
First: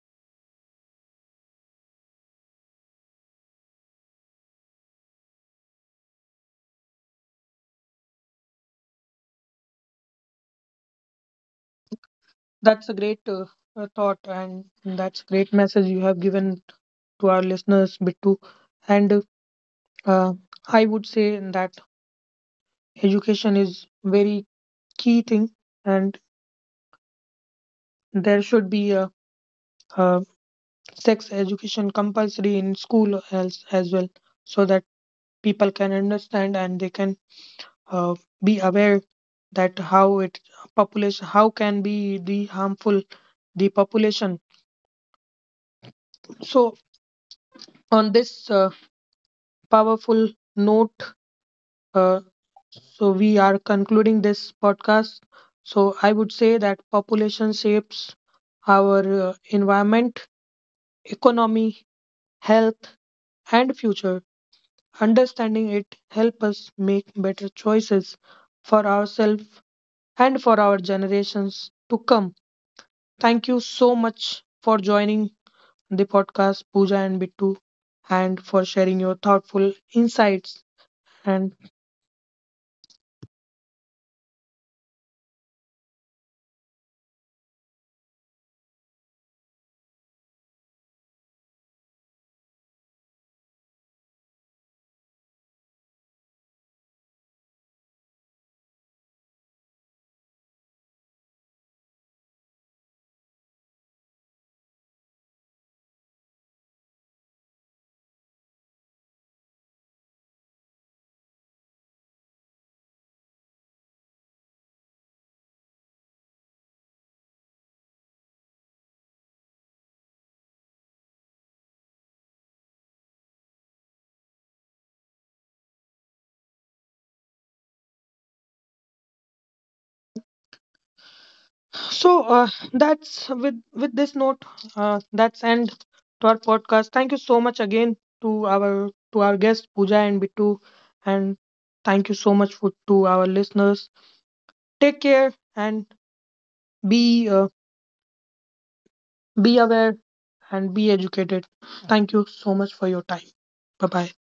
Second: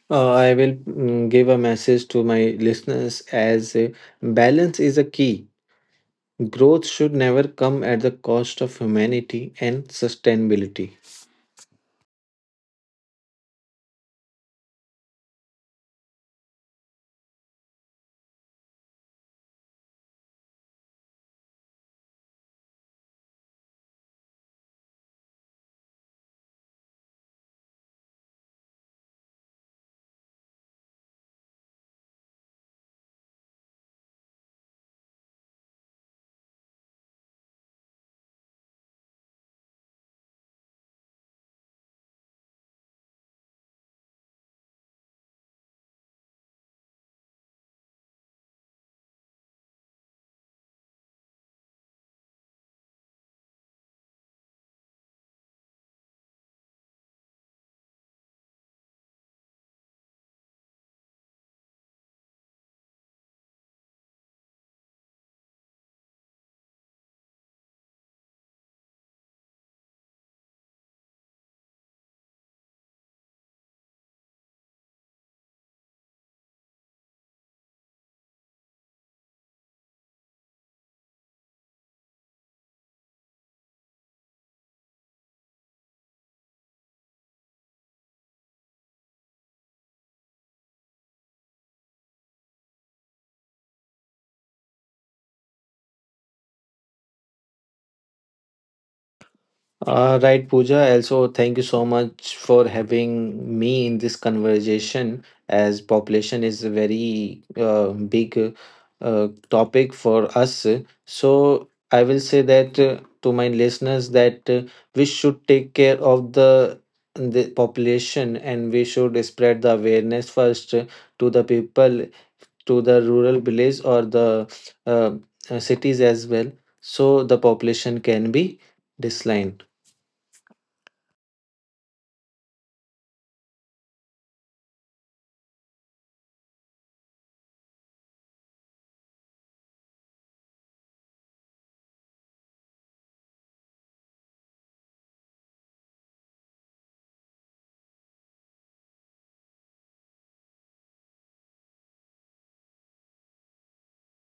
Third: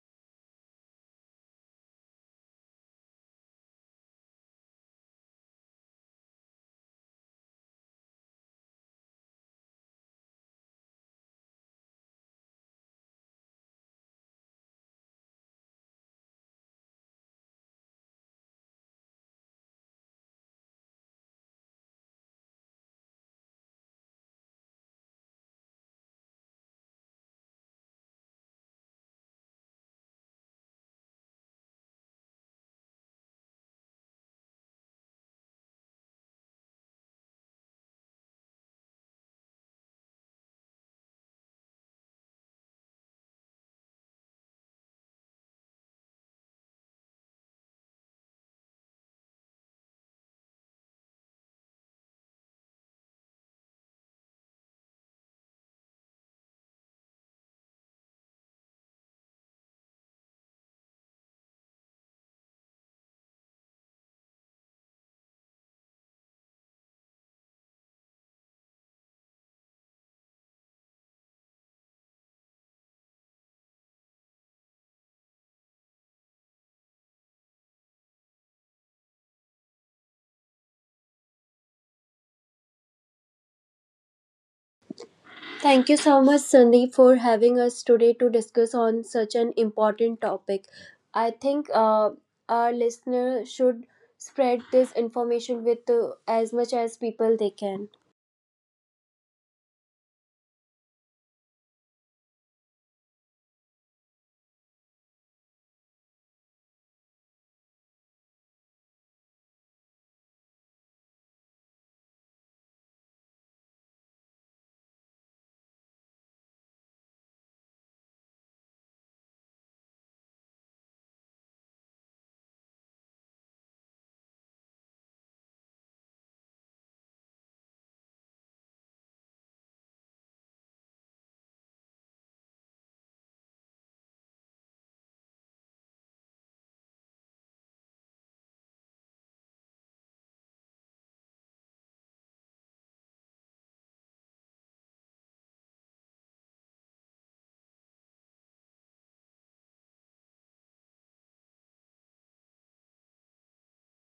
S3: I will give a message to my listeners, as balance is a key. Growth should never come at the cost of humanity and sustainability.
S1: That's a great thought, and that's a great message you have given to our listeners, Bittu. And uh, I would say that education is very key thing, and there should be a uh, sex education compulsory in school as well, so that people can understand and they can uh, be aware that how it population how can be the harmful the population. So on this powerful note, uh, so we are concluding this podcast. So I would say that population shapes our environment, economy, health and future. Understanding it helps us make better choices for ourselves and for our generations to come. Thank you so much for joining the podcast, Pooja and Bittu, and for sharing your thoughtful insights. And
S2: Thank you so much, Sandeep, for having us today to discuss on such an important topic. I think our listener should spread this information with as much as people they can.
S3: Right, Pooja. Also, thank you so much for having me in this conversation. As population is a very big topic for us, so I will say that to my listeners that we should take care of the population, and we should spread the awareness first to the people, to the rural village or the uh, cities as well, so the population can be declined.
S1: so that's with this note, that's end to our podcast. Thank you so much again to our, to our guests, Pooja and Bittu, and thank you so much for to our listeners. Take care and be. Uh, be aware and be educated. Thank you so much for your time. Bye bye.